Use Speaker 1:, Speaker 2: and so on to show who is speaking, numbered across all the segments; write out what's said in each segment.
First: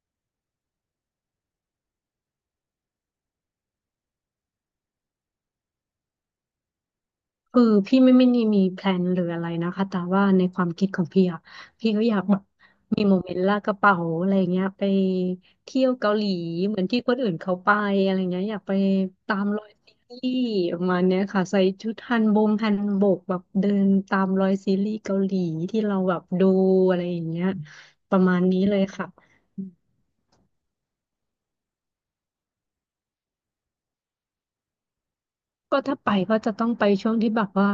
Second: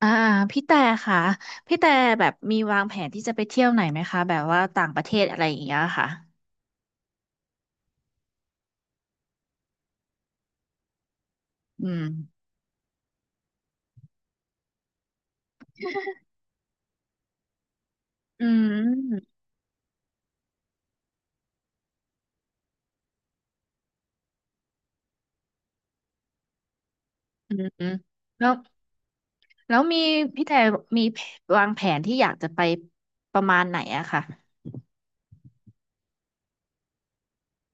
Speaker 1: อ่าพี่แต่ค่ะพี่แต่แบบมีวางแผนที่จะไปเที่ยวไหนไหมคะแบบว่าต่างประเทศอะไรอย่างเงี้ยค่ะ
Speaker 2: คือพี่ไม่ไีมีแพลนหรืออะไรนะคะแต่ว่าในความคิดของพี่อะ
Speaker 1: อื
Speaker 2: พี่
Speaker 1: ม
Speaker 2: ก็อยากแบบมีโมเมนต์ลากกระเป๋าอะไรเงี้ยไปเที่ยวเกาหลีเหมือนที่คนอื่นเขาไปอะไรเงี้
Speaker 1: อื
Speaker 2: ยอยากไป
Speaker 1: ม
Speaker 2: ตามรอยซีรีส์ประมาณเนี้ยค่ะใส่ชุดฮันบงฮันบกแบบเดินตามรอยซีรีส์เกาหลีที่เราแบบดูอะไรอย่างเงี้ย
Speaker 1: อืมอืม
Speaker 2: ประมาณ
Speaker 1: แล้ว
Speaker 2: นี้เลยค่ะ
Speaker 1: แล้วมีพี่แต่มีวางแผนที่อยากจะไปประมาณไหนอะค่ะ
Speaker 2: ก็ถ้าไปก็จะต้องไปช่วงที่แบบว่า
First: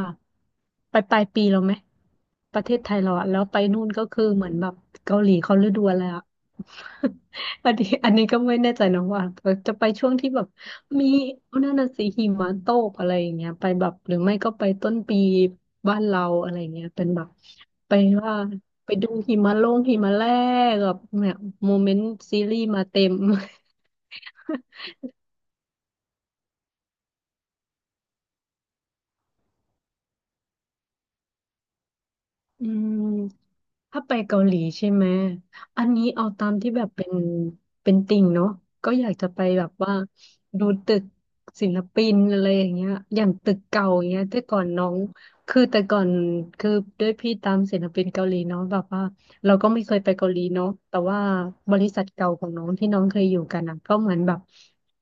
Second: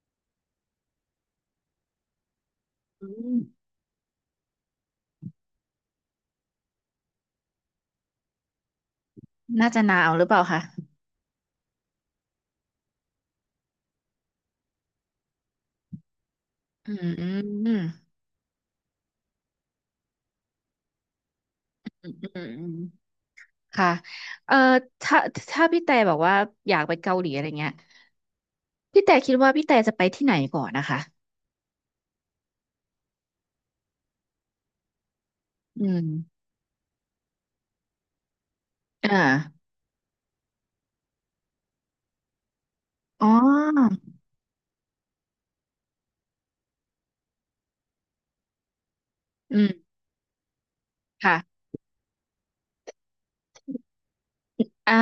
Speaker 2: ไปปลายปีเราไหมประเทศไทย
Speaker 1: อื
Speaker 2: เราอะแล้
Speaker 1: ม
Speaker 2: วไปนู่นก็คือเหมือนแบบเกาหลีเขาฤดูอะไรอะ อันนี้ก็ไม่แน่ใจนะว่า
Speaker 1: น่า
Speaker 2: จะ
Speaker 1: จะ
Speaker 2: ไป
Speaker 1: หนา
Speaker 2: ช่
Speaker 1: ว
Speaker 2: วง
Speaker 1: หรือ
Speaker 2: ที่
Speaker 1: เปล่า
Speaker 2: แบบ
Speaker 1: คะ
Speaker 2: มีนั่นน่ะสิหิมะตกอะไรอย่างเงี้ยไปแบบหรือไม่ก็ไปต้นปีบ้านเราอะไรอย่างเงี้ย
Speaker 1: อื
Speaker 2: เป็
Speaker 1: ม
Speaker 2: นแบ
Speaker 1: อื
Speaker 2: บ
Speaker 1: มอืม
Speaker 2: ไปว่าไปดูหิมะลงหิมะแรกแบบเนี่ยโมเมนต์
Speaker 1: อืม
Speaker 2: ซี
Speaker 1: อืม
Speaker 2: รีส์มาเต็ม
Speaker 1: ค่ะเอ่อถ้าถ้าพี่แต่บอกว่าอยากไปเกาหลีอะไรเงี้ยพี่แต่คิดว่าพี่แต่จะไปที่ไหนก่อนนะคะ
Speaker 2: อืม ถ้าไปเกาหลีใช่ไหม อั
Speaker 1: อื
Speaker 2: นนี้เอา
Speaker 1: ม
Speaker 2: ตามที่แบบเป็นติ่งเนาะก็อยาก
Speaker 1: อ่า
Speaker 2: จะไปแบบว่าดูตึกศิลปินอะไรอย่างเงี้ยอ
Speaker 1: อ๋
Speaker 2: ย่างตึกเก่า
Speaker 1: อ
Speaker 2: อย่างเงี้ยแต่ก่อนน้องคือแต่ก่อนคือด้วยพี่ตามศิลปินเกาหลีเนาะแบบว่าเรา
Speaker 1: อื
Speaker 2: ก็
Speaker 1: ม
Speaker 2: ไม่เคยไปเกาหลีเนาะแต่ว่า
Speaker 1: ค่ะ
Speaker 2: บริษัทเก่าของน้องที่น้องเคยอยู่กันอ่ะก็เหมือนแบบ
Speaker 1: อ่า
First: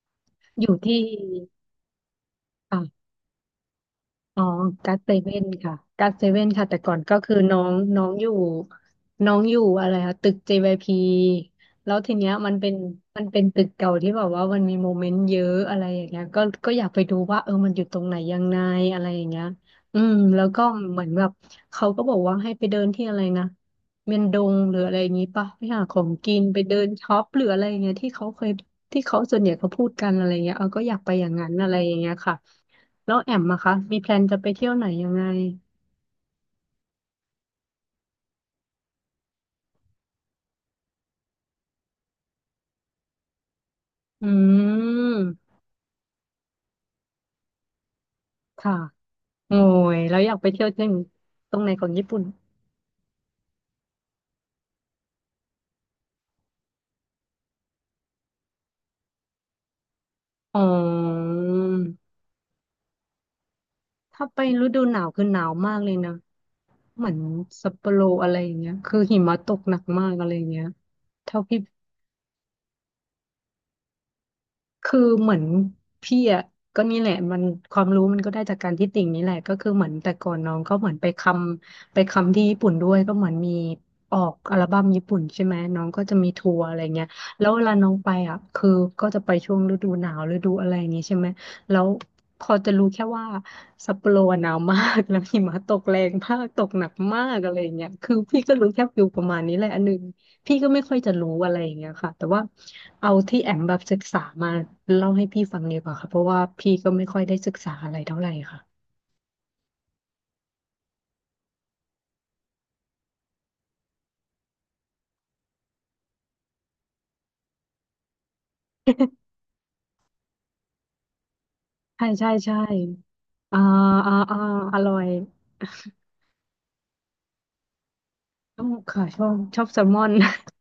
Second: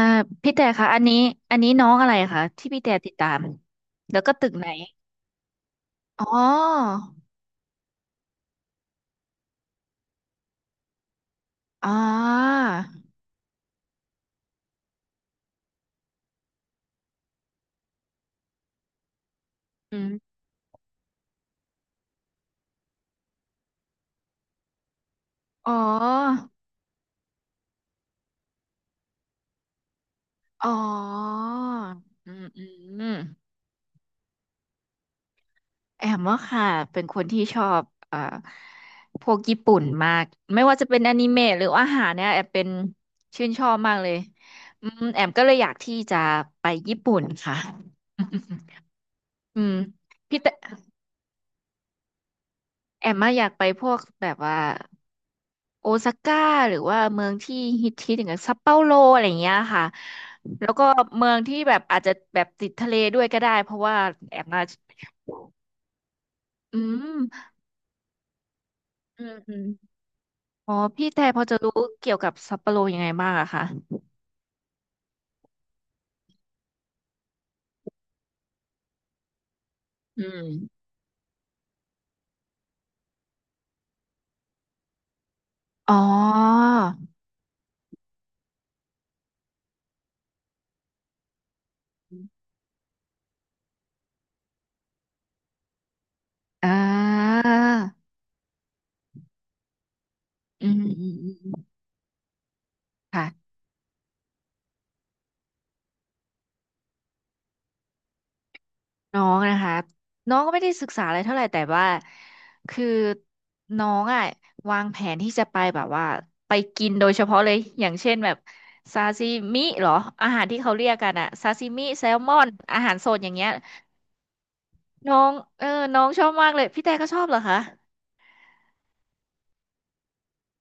Speaker 1: พี่
Speaker 2: อ
Speaker 1: แต่
Speaker 2: ยู่
Speaker 1: คะ
Speaker 2: ที่
Speaker 1: อันนี้อันนี้น้องอะไรคะที่พี่แต่ติดตามแล้วก็
Speaker 2: อ๋อ
Speaker 1: ตึกไหน
Speaker 2: กัสเซเว่นค่ะกัส
Speaker 1: อ๋
Speaker 2: เซ
Speaker 1: อ
Speaker 2: เว่นค่ะแต่ก่อนก็คือน้องน้องอยู่น้องอยู่อะไรคะตึก JYP
Speaker 1: อ๋อ
Speaker 2: แล้วทีเนี้ยมันเป็นตึกเก่าที่แบบว่ามันมีโมเมนต์เยอะอะไรอย่างเงี้ยก็อยากไปดูว่าเออมันอยู่ตรงไหนยังไงอะไรอย่างเงี้ย
Speaker 1: อื
Speaker 2: อื
Speaker 1: ม
Speaker 2: มแล้วก็เหมือนแบบเขาก็บอกว่าให้ไปเดินที่อะไรนะเมียนดงหรืออะไรอย่างงี้ป่ะไป
Speaker 1: อ๋อ
Speaker 2: หาของกินไปเดินช็อปหรืออะไรอย่างเงี้ยที่เขาเคยที่เขาส่วนใหญ่เขาพูดกันอะไรอย่างเงี้ยเอ
Speaker 1: อ๋อ
Speaker 2: อก็อยากไปอย่างนั้นอะไรอย่างเงี้ย
Speaker 1: อื
Speaker 2: ค่ะ
Speaker 1: มอื
Speaker 2: แล้
Speaker 1: ม
Speaker 2: วแอมอะคะ มีแพลนจะไปเที่ยวไหนยังไง
Speaker 1: แอมว่าค่ะเป็นคนที่ชอบพวกญี่ปุ่นมากไม่ว่าจะเป็นอนิเมะหรืออาหารเนี่ยแอมเป็นชื่นชอบมากเลย
Speaker 2: อื
Speaker 1: อืมแอม
Speaker 2: ม
Speaker 1: ก็เลยอยากที่จะไปญี่ปุ่นค่ะ
Speaker 2: ค่ะ โอ้
Speaker 1: อืม
Speaker 2: ยแล้วอยาก
Speaker 1: พี่
Speaker 2: ไป
Speaker 1: แต่
Speaker 2: เที่ยวที่ตรงไหนของญี่ปุ่น
Speaker 1: แอมมาอะอยากไปพวกแบบว่า โอซาก้าหรือว่าเมืองที่ฮิตอย่างเงี้ยซัปเปาโลอะไรอย่างเงี้ยค่ะ
Speaker 2: อ๋อ
Speaker 1: แล้วก็เมืองที่แบบอาจจะแบบติดทะเลด้วยก็ได้เพราะว่า
Speaker 2: ถ้า
Speaker 1: แอ
Speaker 2: ไป
Speaker 1: มมา
Speaker 2: ฤดูหนาวคือหนาวมากเลยนะ
Speaker 1: อื
Speaker 2: เหมือน
Speaker 1: ม
Speaker 2: ซัปโปโรอะไรอย่างเงี้ย คือหิ
Speaker 1: อืม
Speaker 2: มะต
Speaker 1: อื
Speaker 2: ก
Speaker 1: ม
Speaker 2: หนักมากอะไรอย่างเงี้ย
Speaker 1: อ๋อพี่แต่พ
Speaker 2: เท่า
Speaker 1: อจะ
Speaker 2: ที่
Speaker 1: รู้เกี่ยวกับซัปเปาโลยังไงบ้างอะคะ
Speaker 2: คือเหมือนพี่อ่ะก็นี่แหละมันความรู้มันก็ได้จากการที่ติ่งนี่แหละก็คือเหมือนแต่
Speaker 1: อื
Speaker 2: ก่อน
Speaker 1: ม
Speaker 2: น้องก็เหมือนไปคำไปคำที่ญี่ปุ่นด้วยก็เหมือนมีออกอัลบั้มญี่ปุ่นใช่ไหมน้อง
Speaker 1: อ๋อ
Speaker 2: ก็จะมีทัวร์อะไรเงี้ยแล้วเวลาน้องไปอ่ะคือก็จะไปช่วงฤดูหนาวฤดูอะไรอย่างนี้ใช่ไหมแล้วพอจะรู้แค่ว่าซัปโปโรอะหนาวมาก แล้วหิมะตกแรงมากต
Speaker 1: อ่
Speaker 2: กหนักมาก
Speaker 1: า
Speaker 2: อะไรอย่างเงี้ยคือพี่ก็รู้แค่ฟิลประมาณนี้แหละอันหนึ่ง พี่
Speaker 1: อื
Speaker 2: ก็ไม่
Speaker 1: ม
Speaker 2: ค่อย
Speaker 1: อื
Speaker 2: จะ
Speaker 1: มอื
Speaker 2: รู้อะไรอ
Speaker 1: ม
Speaker 2: ย่างเงี้ยค่ะแต่ว่าเอาที่
Speaker 1: ค่ะ
Speaker 2: แอมแบบศึกษามาเล่าให้พี่ฟังดีกว่าค่ะเพราะว่าพี่ก็ไม่ค่อยได้ศึกษาอะไรเท่าไหร่ค่ะ
Speaker 1: น้องนะคะน้องก็ไม่ได้ศึกษาอะไรเท่าไหร่แต่ว่าคือน้องอ่ะวางแผนที่จะไปแบบว่าไปกินโดยเฉพาะเลยอย่างเช่นแบบซาซิมิเหรออาหารที่เขาเรียกกันอะซาซิมิแซ
Speaker 2: ใช่
Speaker 1: ลม
Speaker 2: ใช่
Speaker 1: อน
Speaker 2: ใช่
Speaker 1: อาหารสดอย่างเงี้ย
Speaker 2: อ่าอ่าอ่าอร่อย
Speaker 1: น้องเออน้องชอบมากเลยพี่แต่ก็ชอบเหรอคะ
Speaker 2: ต้องค่ะชอบชอบแซลมอน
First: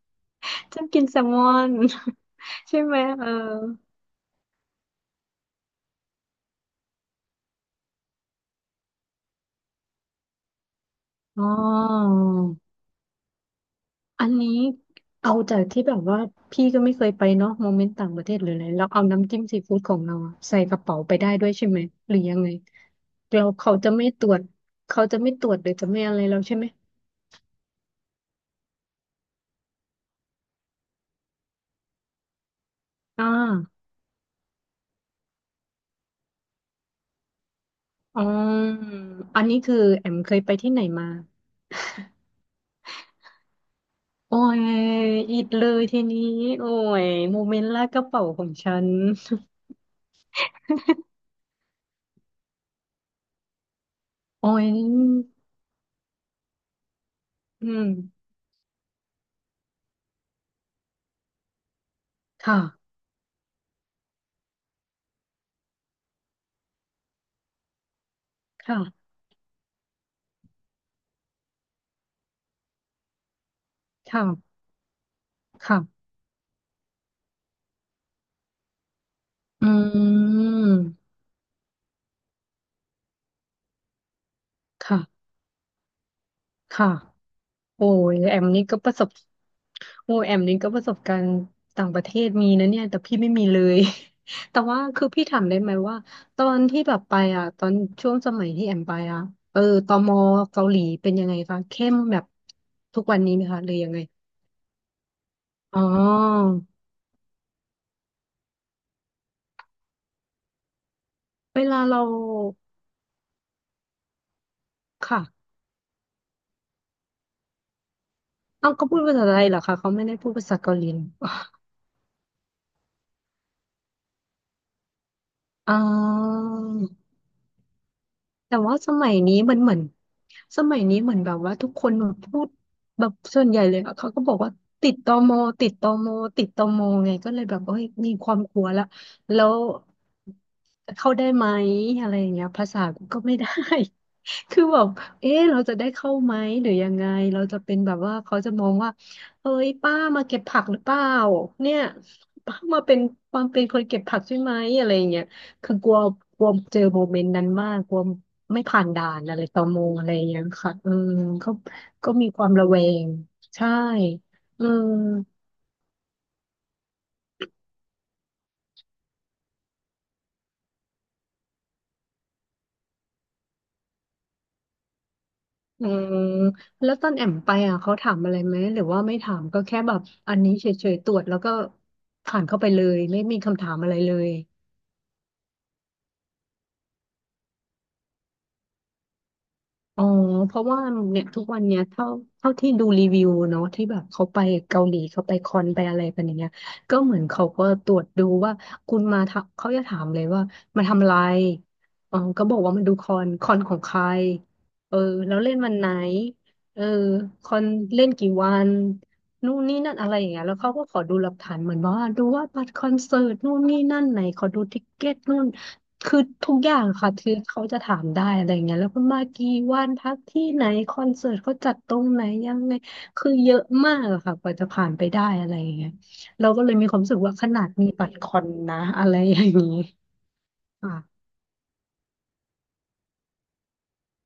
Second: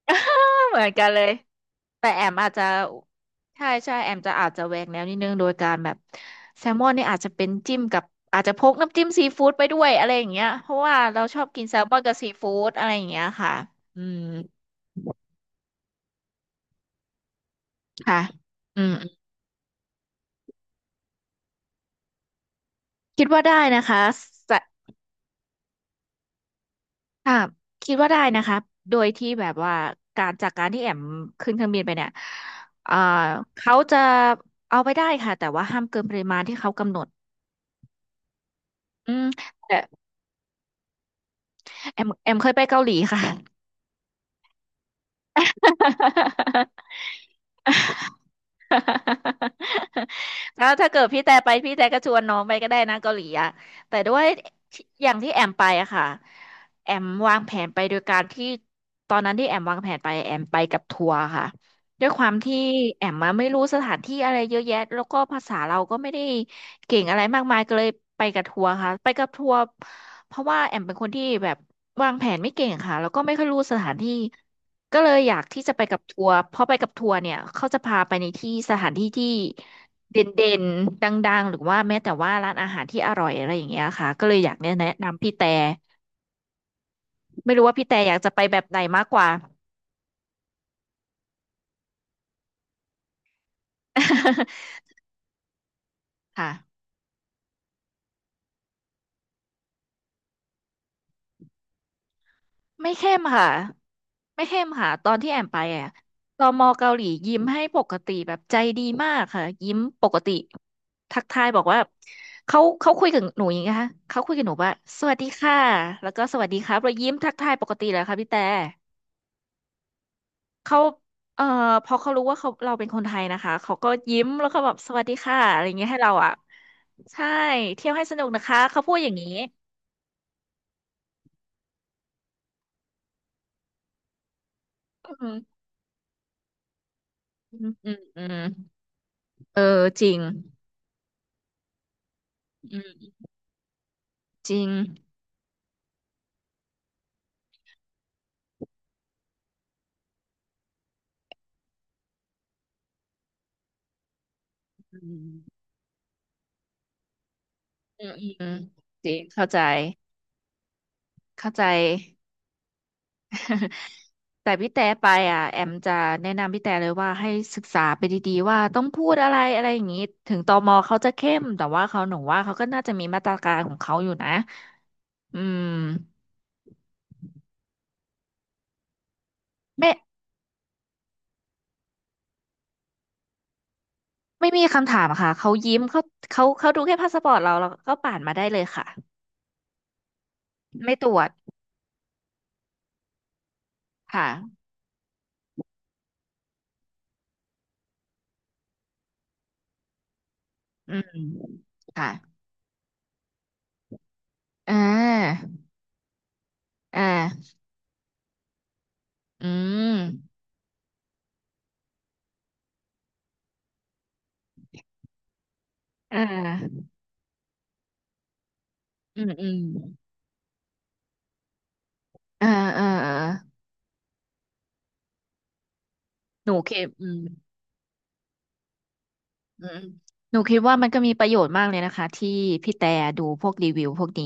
Speaker 1: เห
Speaker 2: ช
Speaker 1: มื
Speaker 2: อ
Speaker 1: อ
Speaker 2: บ
Speaker 1: น
Speaker 2: กิ
Speaker 1: กั
Speaker 2: น
Speaker 1: น
Speaker 2: แซ
Speaker 1: เล
Speaker 2: ล
Speaker 1: ย
Speaker 2: มอน
Speaker 1: แต่แอมอาจจะ
Speaker 2: ใช่ไหมเออ
Speaker 1: ใช่ใช่แอมจะอาจจะแหวกแนวนิดนึงโดยการแบบแซลมอนนี่อาจจะเป็นจิ้มกับอาจจะพกน้ำจิ้มซีฟู้ดไปด้วยอะไรอย่างเงี้ยเพราะว่าเราชอ
Speaker 2: อ๋อ
Speaker 1: บกินแซลมอนกับซีฟู้ดอะไรอย่างเงี้ยค่ะอืม
Speaker 2: อันนี้เอาจากที่แบบว่าพี่ก็ไม่เคยไปเนาะโมเมนต์ต่าง
Speaker 1: ค่ะ
Speaker 2: ประเทศหรืออะไร
Speaker 1: อื
Speaker 2: เรา
Speaker 1: ม
Speaker 2: เอาน้ำจิ้มซีฟู้ดของเราอะใส่กระเป๋าไปได้ด้วยใช่ไหมหรือยังไง
Speaker 1: คิด
Speaker 2: แล้
Speaker 1: ว่า
Speaker 2: ว
Speaker 1: ได้
Speaker 2: เขา
Speaker 1: นะ
Speaker 2: จะ
Speaker 1: คะ
Speaker 2: ไม่ตรวจ
Speaker 1: สะ
Speaker 2: เขาจะไม่ตรวจหรือจะไม่อะไรแล้วใช่ไหม
Speaker 1: ค่ะคิดว่าได้นะคะโดยที่แบบว่าการจากการที่แอมขึ้นเครื่องบินไปเนี่ยเอ่า
Speaker 2: อ่
Speaker 1: เขา
Speaker 2: า
Speaker 1: จะเอาไปได้ค่ะแต่ว่าห้ามเกินปริมาณที่เขากำหนด
Speaker 2: อ๋อ
Speaker 1: อืม
Speaker 2: อันนี้คื
Speaker 1: แต่
Speaker 2: อแอมเคยไปที่ไหนมา
Speaker 1: แอมเคยไปเกาหลีค่ะ
Speaker 2: โอ้ยอิดเลยทีนี้โอ้ ยโมเมนต์ลากกระเป๋าของฉัน
Speaker 1: แล้วถ้าเกิดพี่แต่ไปพี่แต่ก็ชวนน้องไปก็ได้นะเกาหลีอะแต่ด้วย
Speaker 2: โอ้ย
Speaker 1: อย่างที่แอมไปอะค่ะแอมวางแผ
Speaker 2: อื
Speaker 1: นไป
Speaker 2: ม
Speaker 1: โดยการที่ตอนนั้นที่แอมวางแผนไปแอมไปกับทัวร์ค่ะด้วยความที่
Speaker 2: ค่ะ
Speaker 1: แอมมาไม่รู้สถานที่อะไรเยอะแยะแล้วก็ภาษาเราก็ไม่ได้เก่งอะไรมากมายก็เลยไปกับทัวร์ค่ะไป
Speaker 2: ค่ะ
Speaker 1: กับทัวร์เพราะว่าแอมเป็นคนที่แบบวางแผนไม่เก่งค่ะแล้วก็ไม่ค่อยรู้สถานที่
Speaker 2: ค่ะ
Speaker 1: ก็เลยอยากที่จะไปกับ
Speaker 2: ค่ะ
Speaker 1: ทัวร์เพราะไปกับทัวร์เนี่ยเขาจะพาไปในที่สถานที่ที่
Speaker 2: อื
Speaker 1: เด่นๆดน
Speaker 2: ม
Speaker 1: ดังๆหรือว่าแม้แต่ว่าร้านอาหารที่อร่อยอะไรอย่างเงี้ยค่ะก็เลยอยากแนะนำ
Speaker 2: ค่ะ
Speaker 1: พี่แต่
Speaker 2: ค่ะ
Speaker 1: ไม่รู้ว่า
Speaker 2: โอ้
Speaker 1: พี่แต่อ
Speaker 2: ย
Speaker 1: ยากจะ
Speaker 2: แอ
Speaker 1: ไป
Speaker 2: ม
Speaker 1: แบ
Speaker 2: นี่
Speaker 1: บไห
Speaker 2: ก็
Speaker 1: น
Speaker 2: ประส
Speaker 1: มาก
Speaker 2: บ
Speaker 1: กว่า
Speaker 2: โอ้ยแอมนี่ก็ประสบการณ์ต่างประเทศมีนะเนี่ยแต่พี่ไม่มีเลย แต่ว่า คือพี่ถามได้ไหมว่าตอน
Speaker 1: ค่ะ
Speaker 2: ที่แบบไปอ่ะตอนช่วงสมัยที่แอมไปอ่ะเออตมเกาหลีเป็นยังไงคะเข้มแบบ
Speaker 1: ไม่
Speaker 2: ทุก
Speaker 1: เข้
Speaker 2: วัน
Speaker 1: ม
Speaker 2: นี้ไหม
Speaker 1: ค่ะ
Speaker 2: คะหรือยังไง
Speaker 1: ไม่เข้มค่ะตอนที่แอมไป
Speaker 2: อ๋
Speaker 1: อ่ะต
Speaker 2: อ
Speaker 1: มเกาหลียิ้มให้ปกติแบบใจดีมากค่ะยิ้มปกติทักทายบ
Speaker 2: เว
Speaker 1: อก
Speaker 2: ลา
Speaker 1: ว่า
Speaker 2: เรา
Speaker 1: เขาคุยกับหนูอย่างนี้นะคะเขาคุยกับหนูว่าสวัส
Speaker 2: ค่ะ
Speaker 1: ดีค่ะแล้วก็สวัสดีครับเรายิ้มทักทายปกติเลยค่ะพี่แต่
Speaker 2: เอ้าเขาพูดภาษาไทยเหรอคะเขาไม่ได้พูดภาษาเกา
Speaker 1: เขา
Speaker 2: หลีเหรอ
Speaker 1: เอ่อพอเขารู้ว่าเขาเราเป็นคนไทยนะคะเขาก็ยิ้มแล้วก็แบบสวัสดีค่ะอะไรอ
Speaker 2: อ๋
Speaker 1: ย่าง
Speaker 2: อ
Speaker 1: เงี้ยให้เราอ่ะใช่เที่ยวให้สนุกนะ
Speaker 2: แต่
Speaker 1: คะ
Speaker 2: ว่า
Speaker 1: เขา
Speaker 2: ส
Speaker 1: พูดอ
Speaker 2: มั
Speaker 1: ย่า
Speaker 2: ย
Speaker 1: งนี้
Speaker 2: นี้มันเหมือนสมัยนี้เหมือนแบบว่าทุกคนแบบพูดแบบส่วนใหญ่เลยอะเขาก็บอกว่าติดต
Speaker 1: อื
Speaker 2: ม
Speaker 1: ม
Speaker 2: ติดตมติดตมไงก็เลยแบ
Speaker 1: อื
Speaker 2: บ
Speaker 1: ม
Speaker 2: เอ้ย
Speaker 1: อืม
Speaker 2: มี
Speaker 1: อื
Speaker 2: ค
Speaker 1: ม
Speaker 2: วามกลัวละแล้ว
Speaker 1: เออจริง
Speaker 2: เข้าได้ไหมอะไรอย่างเงี้ยภา
Speaker 1: อื
Speaker 2: ษากู
Speaker 1: ม
Speaker 2: ก็ไม่ได้
Speaker 1: จ
Speaker 2: คื
Speaker 1: ริ
Speaker 2: อ
Speaker 1: ง
Speaker 2: แบบเอ๊ะเราจะได้เข้าไหมหรือยังไง เราจะเป็นแบบว่าเขาจะมองว่าเอ้ยป้ามาเก็บผักหรือเปล่าเนี่ยป้ามาเป็นความเป็นคนเก็บผักใช่ไหมอะไร
Speaker 1: อื
Speaker 2: อย่างเงี้ย
Speaker 1: ม
Speaker 2: คือกลัวกลัวเจอโมเมนต์นั้นมาก กลัว
Speaker 1: อืมอืมอื
Speaker 2: ไม่ผ่าน
Speaker 1: จ
Speaker 2: ด่า
Speaker 1: ริง
Speaker 2: นอะไร
Speaker 1: เข้าใจ
Speaker 2: ต่อมงอะไรอย่างเงี้ยค่ะเออ
Speaker 1: เข้า
Speaker 2: ก็
Speaker 1: ใจ
Speaker 2: ก็มีความระแวงใช่
Speaker 1: แต่
Speaker 2: เออ
Speaker 1: พี่แต่ไปอ่ะแอมจะแนะนำพี่แต่เลยว่าให้ศึกษาไปดีๆว่าต้องพูดอะไรอะไรอย่างนี้ถึงตมเขาจะเข้มแต่ว่าเขาหนูว่าเขาก็น่าจะมีมาตรการของเขาอยู่นะอืม
Speaker 2: อืมแล้วตอนแอมไปอ่ะเขาถามอะไรไหมหรือว่าไม่ถามก็แค่
Speaker 1: ไม่
Speaker 2: แบบอันนี้เฉยๆตรวจแล้วก็ผ่านเข้าไปเลยไม่มีคำถามอะไรเลย
Speaker 1: ไม่มีคำถามค่ะเขายิ้มเขาดูแค่พาสปอร์ตเราแล้วก็ผ่านมาได้เลยค่ะ
Speaker 2: อ๋อเพราะว่า
Speaker 1: ไม่ตรว
Speaker 2: เนี่ย
Speaker 1: จ
Speaker 2: ทุกวันเนี้ยเท่าที่ดูรีวิวเนาะที่แบบเขาไป
Speaker 1: ค่ะ
Speaker 2: เกาหลีเขาไปคอนไปอะไรกันอย่างเงี้ยก็เหมือนเขาก็ตรวจดูว่าคุณมาทำเขาจะถามเลยว่ามา
Speaker 1: อืม
Speaker 2: ทำอะไร
Speaker 1: ค่ะ
Speaker 2: อ๋อก็บอกว่ามาดูคอนของใคร
Speaker 1: อ่
Speaker 2: เออแล้
Speaker 1: า
Speaker 2: วเล่นวันไหนเออ
Speaker 1: อ่
Speaker 2: ค
Speaker 1: า
Speaker 2: อนเล่นกี่วัน
Speaker 1: อื
Speaker 2: นู่นนี่นั่
Speaker 1: ม
Speaker 2: นอะไรอย่างเงี้ยแล้วเขาก็ขอดูหลักฐานเหมือนว่าดูว่าบัตรคอนเสิร์ตนู่นนี่นั่นไหนขอดูติกเก็ตนู่น คื
Speaker 1: อ่
Speaker 2: อทุกอย่าง
Speaker 1: า
Speaker 2: ค่ะคือเขาจะถามได้อะไรเงี้ยแล้วคุณ
Speaker 1: อื
Speaker 2: มา
Speaker 1: มอื
Speaker 2: กี่
Speaker 1: ม
Speaker 2: วันพักที่ไหนคอนเสิร์ตเขาจัดตรงไหน
Speaker 1: อ่า
Speaker 2: ยังไง
Speaker 1: อ่าอ่า
Speaker 2: คือเยอะมากอะค่ะกว่าจะผ่านไปได้อะไรอย่างเงี้ยเรา
Speaker 1: หนู
Speaker 2: ก็เลย
Speaker 1: คิ
Speaker 2: มี
Speaker 1: ด
Speaker 2: ความ
Speaker 1: อื
Speaker 2: รู้สึ
Speaker 1: ม
Speaker 2: กว่าขนาดมีบัตรคอนนะอะไรอย่าง
Speaker 1: อืม
Speaker 2: งี้
Speaker 1: หนูคิดว่ามัน
Speaker 2: ค่ะ
Speaker 1: ก็มีประโยชน์มากเลยนะคะที่พี่แต่ดูพวกรีวิวพวกนี้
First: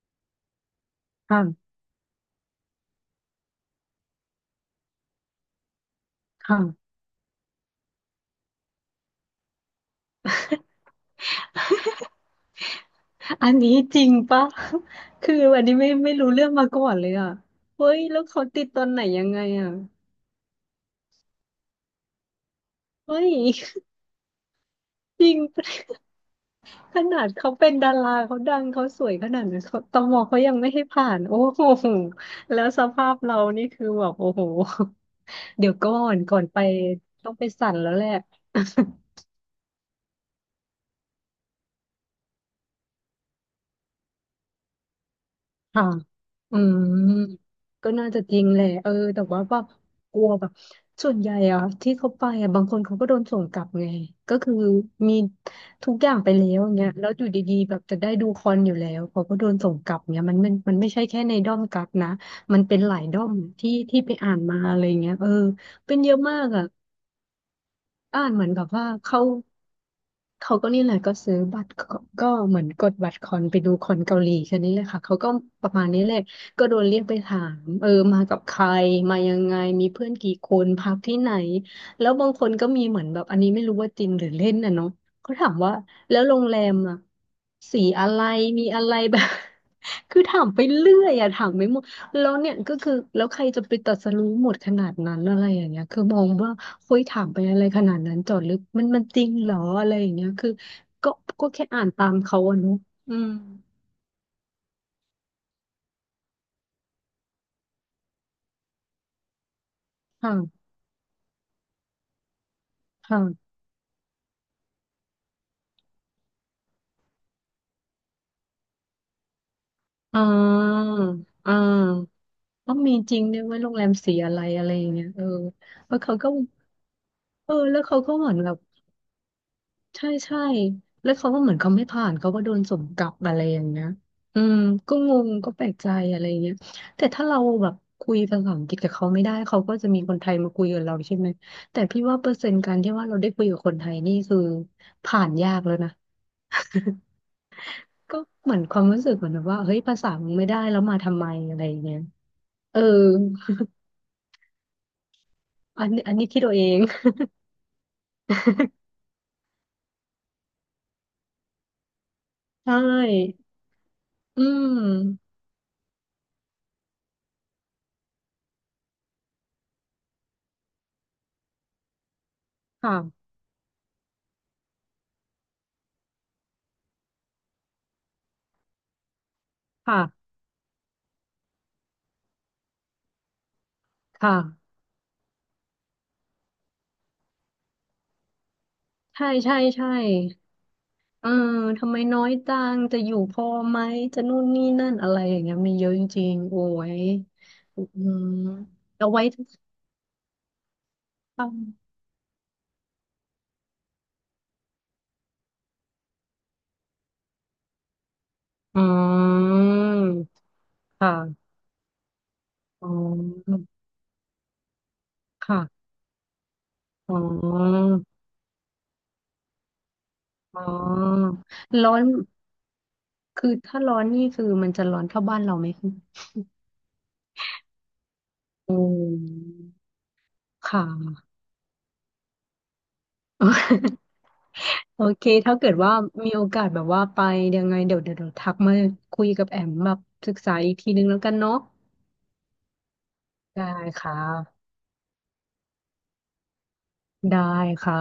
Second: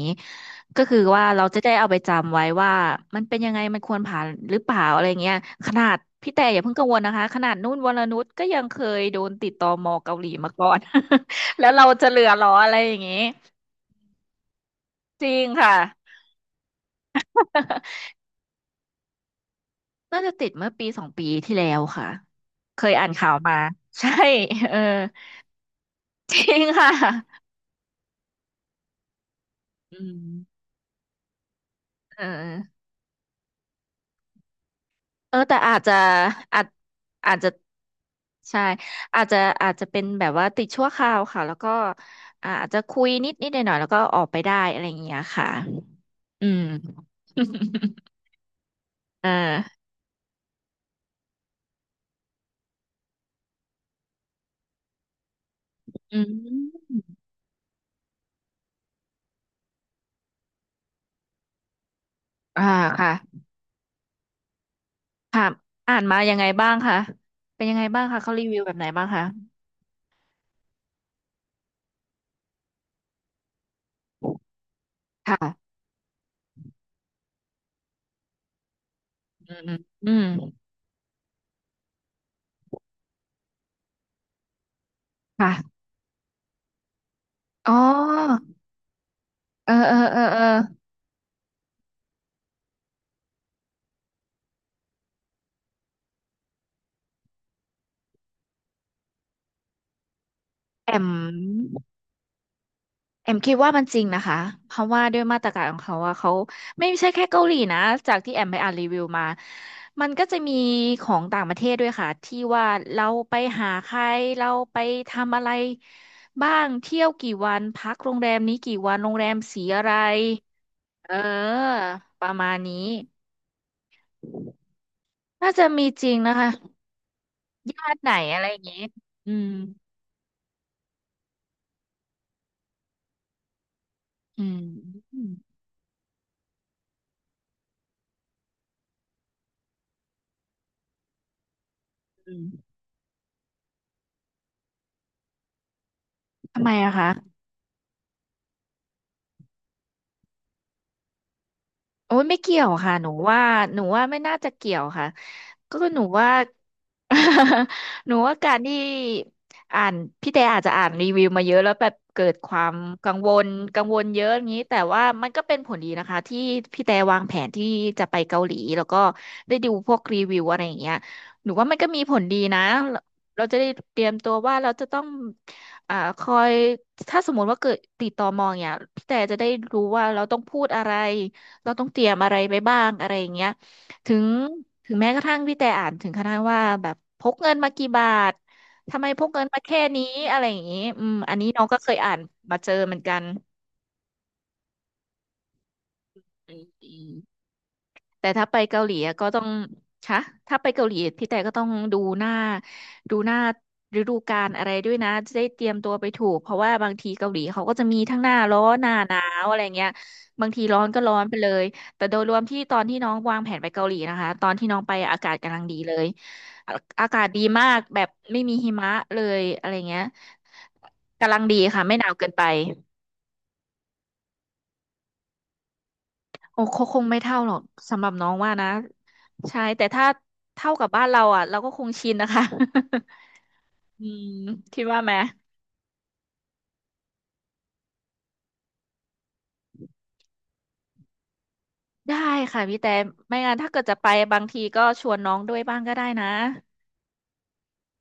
Speaker 1: ก็คือว่าเราจะได้
Speaker 2: ค่ะ
Speaker 1: เอาไปจำไว้ว่ามันเป็นยังไงมันควรผ่านหรือเปล่าอะไรเงี้ยขนาดพี่แต่อย่าเพิ่งกัง
Speaker 2: ค่ะ
Speaker 1: วลนะคะขนาดนุ่นวรนุชก็ยังเคยโดนติดตมเกาหลีมาก่อน แล้วเราจะเหลือเหรออะไรอย่างงี้
Speaker 2: อันนี้จริงปะ
Speaker 1: จริ
Speaker 2: คือ
Speaker 1: ง
Speaker 2: อัน
Speaker 1: ค่ะ
Speaker 2: นี้ไม่รู้เรื่องมาก่อนเลยอะเฮ้ยแล้วเขาติดตอนไหนยังไงอะ
Speaker 1: น่าจะติดเมื่อปีสองปีที่แล้วค่ะเคยอ่าน
Speaker 2: เฮ้
Speaker 1: ข่า
Speaker 2: ย
Speaker 1: วมาใช่เออ
Speaker 2: จริง
Speaker 1: จริงค่ะ
Speaker 2: ขนาดเขาเป็นดาราเขาดังเขาสวยขนาดนั้นเขาต
Speaker 1: อื
Speaker 2: มเขายัง
Speaker 1: ม
Speaker 2: ไม่ให้ผ่านโอ้โห
Speaker 1: เอ
Speaker 2: แล้วส
Speaker 1: อ
Speaker 2: ภาพเรานี่คือแบบโอ้โห
Speaker 1: เออแต่
Speaker 2: เดี๋ย
Speaker 1: อา
Speaker 2: ว
Speaker 1: จจะ
Speaker 2: ก่อนไป
Speaker 1: อาจ
Speaker 2: ต้อ
Speaker 1: อา
Speaker 2: ง
Speaker 1: จ
Speaker 2: ไป
Speaker 1: จะ
Speaker 2: สั่นแล้วแหละ
Speaker 1: ใช่อาจจะอาจจะเป็นแบบว่าติดชั่วคราวค่ะแล้วก็อาจจะคุยนิดหน่อยๆแล้วก็ออกไปได้อะไรอย่างเงี้ยค่ะ
Speaker 2: ค่ะ
Speaker 1: อื
Speaker 2: อื
Speaker 1: ม
Speaker 2: ม ก็น่าจะจริงแหละเออแต่
Speaker 1: เอ
Speaker 2: ว่า
Speaker 1: อ
Speaker 2: กลัวแบบส่วนใหญ่อะที่เขาไปอะบางคนเขาก็โดนส่งกลับไง ก็คือมีทุกอย่า
Speaker 1: อื
Speaker 2: งไปแล้วอย่างเงี้ย
Speaker 1: ม
Speaker 2: แล้วอยู่ดีๆแบบจะได้ดูคอนอยู่แล้วเขาก็โดนส่งกลับเงี้ยมันไม่ใช่แค่ในด้อมกักนะมัน
Speaker 1: อ่า
Speaker 2: เป็นหลาย
Speaker 1: ค่ะ
Speaker 2: ด้อมที่ที่ไปอ่านมาอะไรเงี้ยเออ
Speaker 1: ค่ะ
Speaker 2: เป็
Speaker 1: อ่า
Speaker 2: น
Speaker 1: น
Speaker 2: เย
Speaker 1: มา
Speaker 2: อะ
Speaker 1: ยั
Speaker 2: มา
Speaker 1: งไง
Speaker 2: กอะ
Speaker 1: บ้างคะเป็นยังไงบ้างคะ
Speaker 2: อ่า
Speaker 1: เขา
Speaker 2: นเห
Speaker 1: รี
Speaker 2: มือน
Speaker 1: วิ
Speaker 2: แบ
Speaker 1: ว
Speaker 2: บ
Speaker 1: แบบไหน
Speaker 2: ว่า
Speaker 1: บ้าง
Speaker 2: เขา
Speaker 1: คะ
Speaker 2: เขาก็นี่แหละก็ซื้อบัตรก็เหมือนกดบัตรคอนไปดูคอนเกาหลีแค่นี้เลยค่ะเขาก็ป
Speaker 1: ค่ะ
Speaker 2: ระมาณนี้แลยก็โดนเรียกไปถามเออมากับใครมายัง
Speaker 1: อื
Speaker 2: ไง
Speaker 1: มอืม
Speaker 2: มีเพื่
Speaker 1: อื
Speaker 2: อนกี่ค
Speaker 1: ม
Speaker 2: นพักที่ไหนแล้วบางคนก็มีเหมือนแบบอันนี้ไม่รู้ว่าจริงหรือเล่นนะเนาะเขาถามว่า
Speaker 1: ค่ะ
Speaker 2: แล้วโรงแรมอะ
Speaker 1: อ๋อ
Speaker 2: สีอะไรมีอะไรแบบ
Speaker 1: เออเออ เอ
Speaker 2: คื
Speaker 1: อ
Speaker 2: อ
Speaker 1: เอ
Speaker 2: ถา
Speaker 1: อ
Speaker 2: มไปเรื่อยอะถามไม่หมดแล้วเนี่ยก็คือแล้วใครจะไปตรัสรู้หมดขนาดนั้นอะไรอย่างเงี้ยคือมองว่า คุยถามไปอะไรขนาดนั้นจอดลึกมันจริงเหรออะไรอย่างเงี้ยคือ
Speaker 1: แอ
Speaker 2: ก็ก็แค่
Speaker 1: ม
Speaker 2: อ่านตามเขาอะเนอะอื
Speaker 1: เอ
Speaker 2: ม
Speaker 1: มคิดว่ามันจริงนะคะเพราะว่าด้วยมาตรการของเขาว่าเขาไม่ใช่แค่เกาหลีนะจากที่แอมไปอ่านรีวิวมามันก็จะมี
Speaker 2: ค่ะ
Speaker 1: ของต่างประเทศด้วยค่ะที่ว่าเราไป
Speaker 2: ค่ะ
Speaker 1: หาใครเราไปทำอะไรบ้างเที่ยวกี่วันพักโรงแรมนี้กี่วันโรงแรมสีอะไร
Speaker 2: อ่า
Speaker 1: เอ
Speaker 2: อ่า
Speaker 1: อประมาณ
Speaker 2: ว่า
Speaker 1: นี้
Speaker 2: มีจริงด้วยว่าโรงแรมสีอะไรอะไรอย่างเงี้ยเออ
Speaker 1: น่าจะมี
Speaker 2: แล้ว
Speaker 1: จริ
Speaker 2: เขา
Speaker 1: ง
Speaker 2: ก็
Speaker 1: นะคะ
Speaker 2: เออแล้ว
Speaker 1: ญา
Speaker 2: เขา
Speaker 1: ติไหน
Speaker 2: ก็เหมือน
Speaker 1: อะไร
Speaker 2: แบ
Speaker 1: อ
Speaker 2: บ
Speaker 1: ย่างงี้อืม
Speaker 2: ใช่ใช่แล้วเขาก็เหมือนเขาไม่ผ่านเขาก็โดนส่งกลับอะไรอย่างเงี้ยอื
Speaker 1: อื
Speaker 2: ม
Speaker 1: ม
Speaker 2: ก็ง
Speaker 1: อืม
Speaker 2: งก็แปลกใจอะไรเงี้ยแต่ถ้าเราแบบคุยภาษาอังกฤษกับเขาไม่ได้เขาก็จะมีคนไทยมาคุยกับเราใช่ไหมแต่พี่ว่าเปอร์
Speaker 1: อื
Speaker 2: เซ็นต์กา
Speaker 1: ม
Speaker 2: รที่ว่าเราได้คุยกับคนไทยนี่คือผ่านยากแล้วนะ
Speaker 1: ทำไมอะคะ
Speaker 2: ก็เหมือนความรู้สึกเหมือนแบบว่าเฮ้ยภาษามึงไม่ได้แล้วมาทำไมอะไรอย่างเงี้ย
Speaker 1: โอ้ยไม่เกี่ยว
Speaker 2: เออ
Speaker 1: ค่ะหนูว่าหนูว่าไม่น่าจะเกี่ยวค่ะก็
Speaker 2: อั
Speaker 1: คื
Speaker 2: น
Speaker 1: อห
Speaker 2: นี้
Speaker 1: นู
Speaker 2: อันนี้
Speaker 1: ว่า
Speaker 2: คิดเอาเอง
Speaker 1: หนูว่าการที่อ่านพี่แต่อาจจะอ่านรีวิวมาเยอะแล้วแบบเกิดค วา
Speaker 2: ใช
Speaker 1: มกังว
Speaker 2: ่
Speaker 1: ลกังวลเยอะอ
Speaker 2: อื
Speaker 1: ย่างนี้แต่ว่ามัน
Speaker 2: ม
Speaker 1: ก็เป็นผลดีนะคะที่พี่แต่วางแผนที่จะไปเกาหลีแล้วก็ได้ดูพวกรีวิวอะไรอย่างเงี้ยหนูว่ามันก็มีผลดีนะ
Speaker 2: ค่ะ
Speaker 1: เราจะได้เตรียมตัวว่าเราจะต้องคอยถ้าสมมติว่าเกิดติดต่อมองเนี่ยพี่แต่จะได้รู้ว่าเรา
Speaker 2: ค่ะ
Speaker 1: ต้องพูดอะไร เราต้องเตรียมอะไรไปบ้างอะไรอย่างเงี้ยถึง
Speaker 2: ค่ะ
Speaker 1: ถึงแม้กระทั่งพี่แต่อ่านถึงขนาดว่าแบบพกเงินมากี่บาท ทำไมพ
Speaker 2: ใช่
Speaker 1: กเงิน
Speaker 2: ใช่
Speaker 1: มาแค่
Speaker 2: ใช่
Speaker 1: นี้อะไรอย่างงี้อืม
Speaker 2: เออ
Speaker 1: อันนี้น้องก็เค
Speaker 2: ทำ
Speaker 1: ย
Speaker 2: ไม
Speaker 1: อ่า
Speaker 2: น้
Speaker 1: น
Speaker 2: อยจั
Speaker 1: มาเจอ
Speaker 2: ง
Speaker 1: เหมื
Speaker 2: จะ
Speaker 1: อน
Speaker 2: อ
Speaker 1: กั
Speaker 2: ยู่
Speaker 1: น
Speaker 2: พอไหมจะนู่นนี่นั่นอะไรอย่างเงี้ยมีเยอะจริงๆ
Speaker 1: อื
Speaker 2: โอ้ย
Speaker 1: ม
Speaker 2: อืม
Speaker 1: แต่ถ้าไปเกาหลี
Speaker 2: เอา
Speaker 1: อะ
Speaker 2: ไว้
Speaker 1: ก็ต้อ
Speaker 2: ทุ
Speaker 1: ง
Speaker 2: ก
Speaker 1: คะถ้าไปเกาหลีพี่แต่
Speaker 2: ครั้
Speaker 1: ก็
Speaker 2: ง
Speaker 1: ต้องดูหน้าฤดูกาลอะไรด้วยนะจะได้เตรียมตัวไปถูกเพราะว่าบางทีเกาหลีเขาก็จะมีทั้งหน้าร้อน
Speaker 2: อื
Speaker 1: หน้าหนาวอะไรเงี้ย
Speaker 2: ม
Speaker 1: บางทีร้อนก็
Speaker 2: ค
Speaker 1: ร้อนไปเล
Speaker 2: ่ะ
Speaker 1: ยแต่โดยรวมที่ตอน
Speaker 2: อ๋
Speaker 1: ที่น้องวางแผ
Speaker 2: อ
Speaker 1: นไปเกาหลีนะคะตอนที่น้องไปอากาศกำลังดี
Speaker 2: ค่ะ
Speaker 1: เลยอาอา
Speaker 2: อ๋
Speaker 1: กาศดีมาก
Speaker 2: อ
Speaker 1: แบบไม่มีหิมะเลยอะไรเงี้ย
Speaker 2: อ๋อ
Speaker 1: กำลังดีค่ะ
Speaker 2: ร้อ
Speaker 1: ไม่ห
Speaker 2: น
Speaker 1: นาวเกินไป
Speaker 2: คือถ้าร้อนนี่คือมันจะร้อนเท่าบ้านเราไหมคะ
Speaker 1: โอ้คงไม่เท่าหรอกสำหรับน้องว่านะ
Speaker 2: โอ
Speaker 1: ใช่แต่ถ้า
Speaker 2: ค
Speaker 1: เท่ากับบ้านเรา
Speaker 2: ่ะ
Speaker 1: อ่ะเราก็คงชินนะคะ อืมคิดว่า
Speaker 2: โอ
Speaker 1: ไหม
Speaker 2: เคถ้าเกิดว่ามีโอกาสแบบว่าไปยังไงเดี๋ยวทักมาคุยกับแอมแบบศึกษาอีกทีนึงแล้วกันเนาะ
Speaker 1: ได้ค่ะพี่แต่ไม่งั้น
Speaker 2: ได้
Speaker 1: ถ้าเกิดจะไป
Speaker 2: ค่
Speaker 1: บางที
Speaker 2: ะ
Speaker 1: ก็ชวนน้องด้วยบ้างก็ได้นะ
Speaker 2: ได้ค่ะ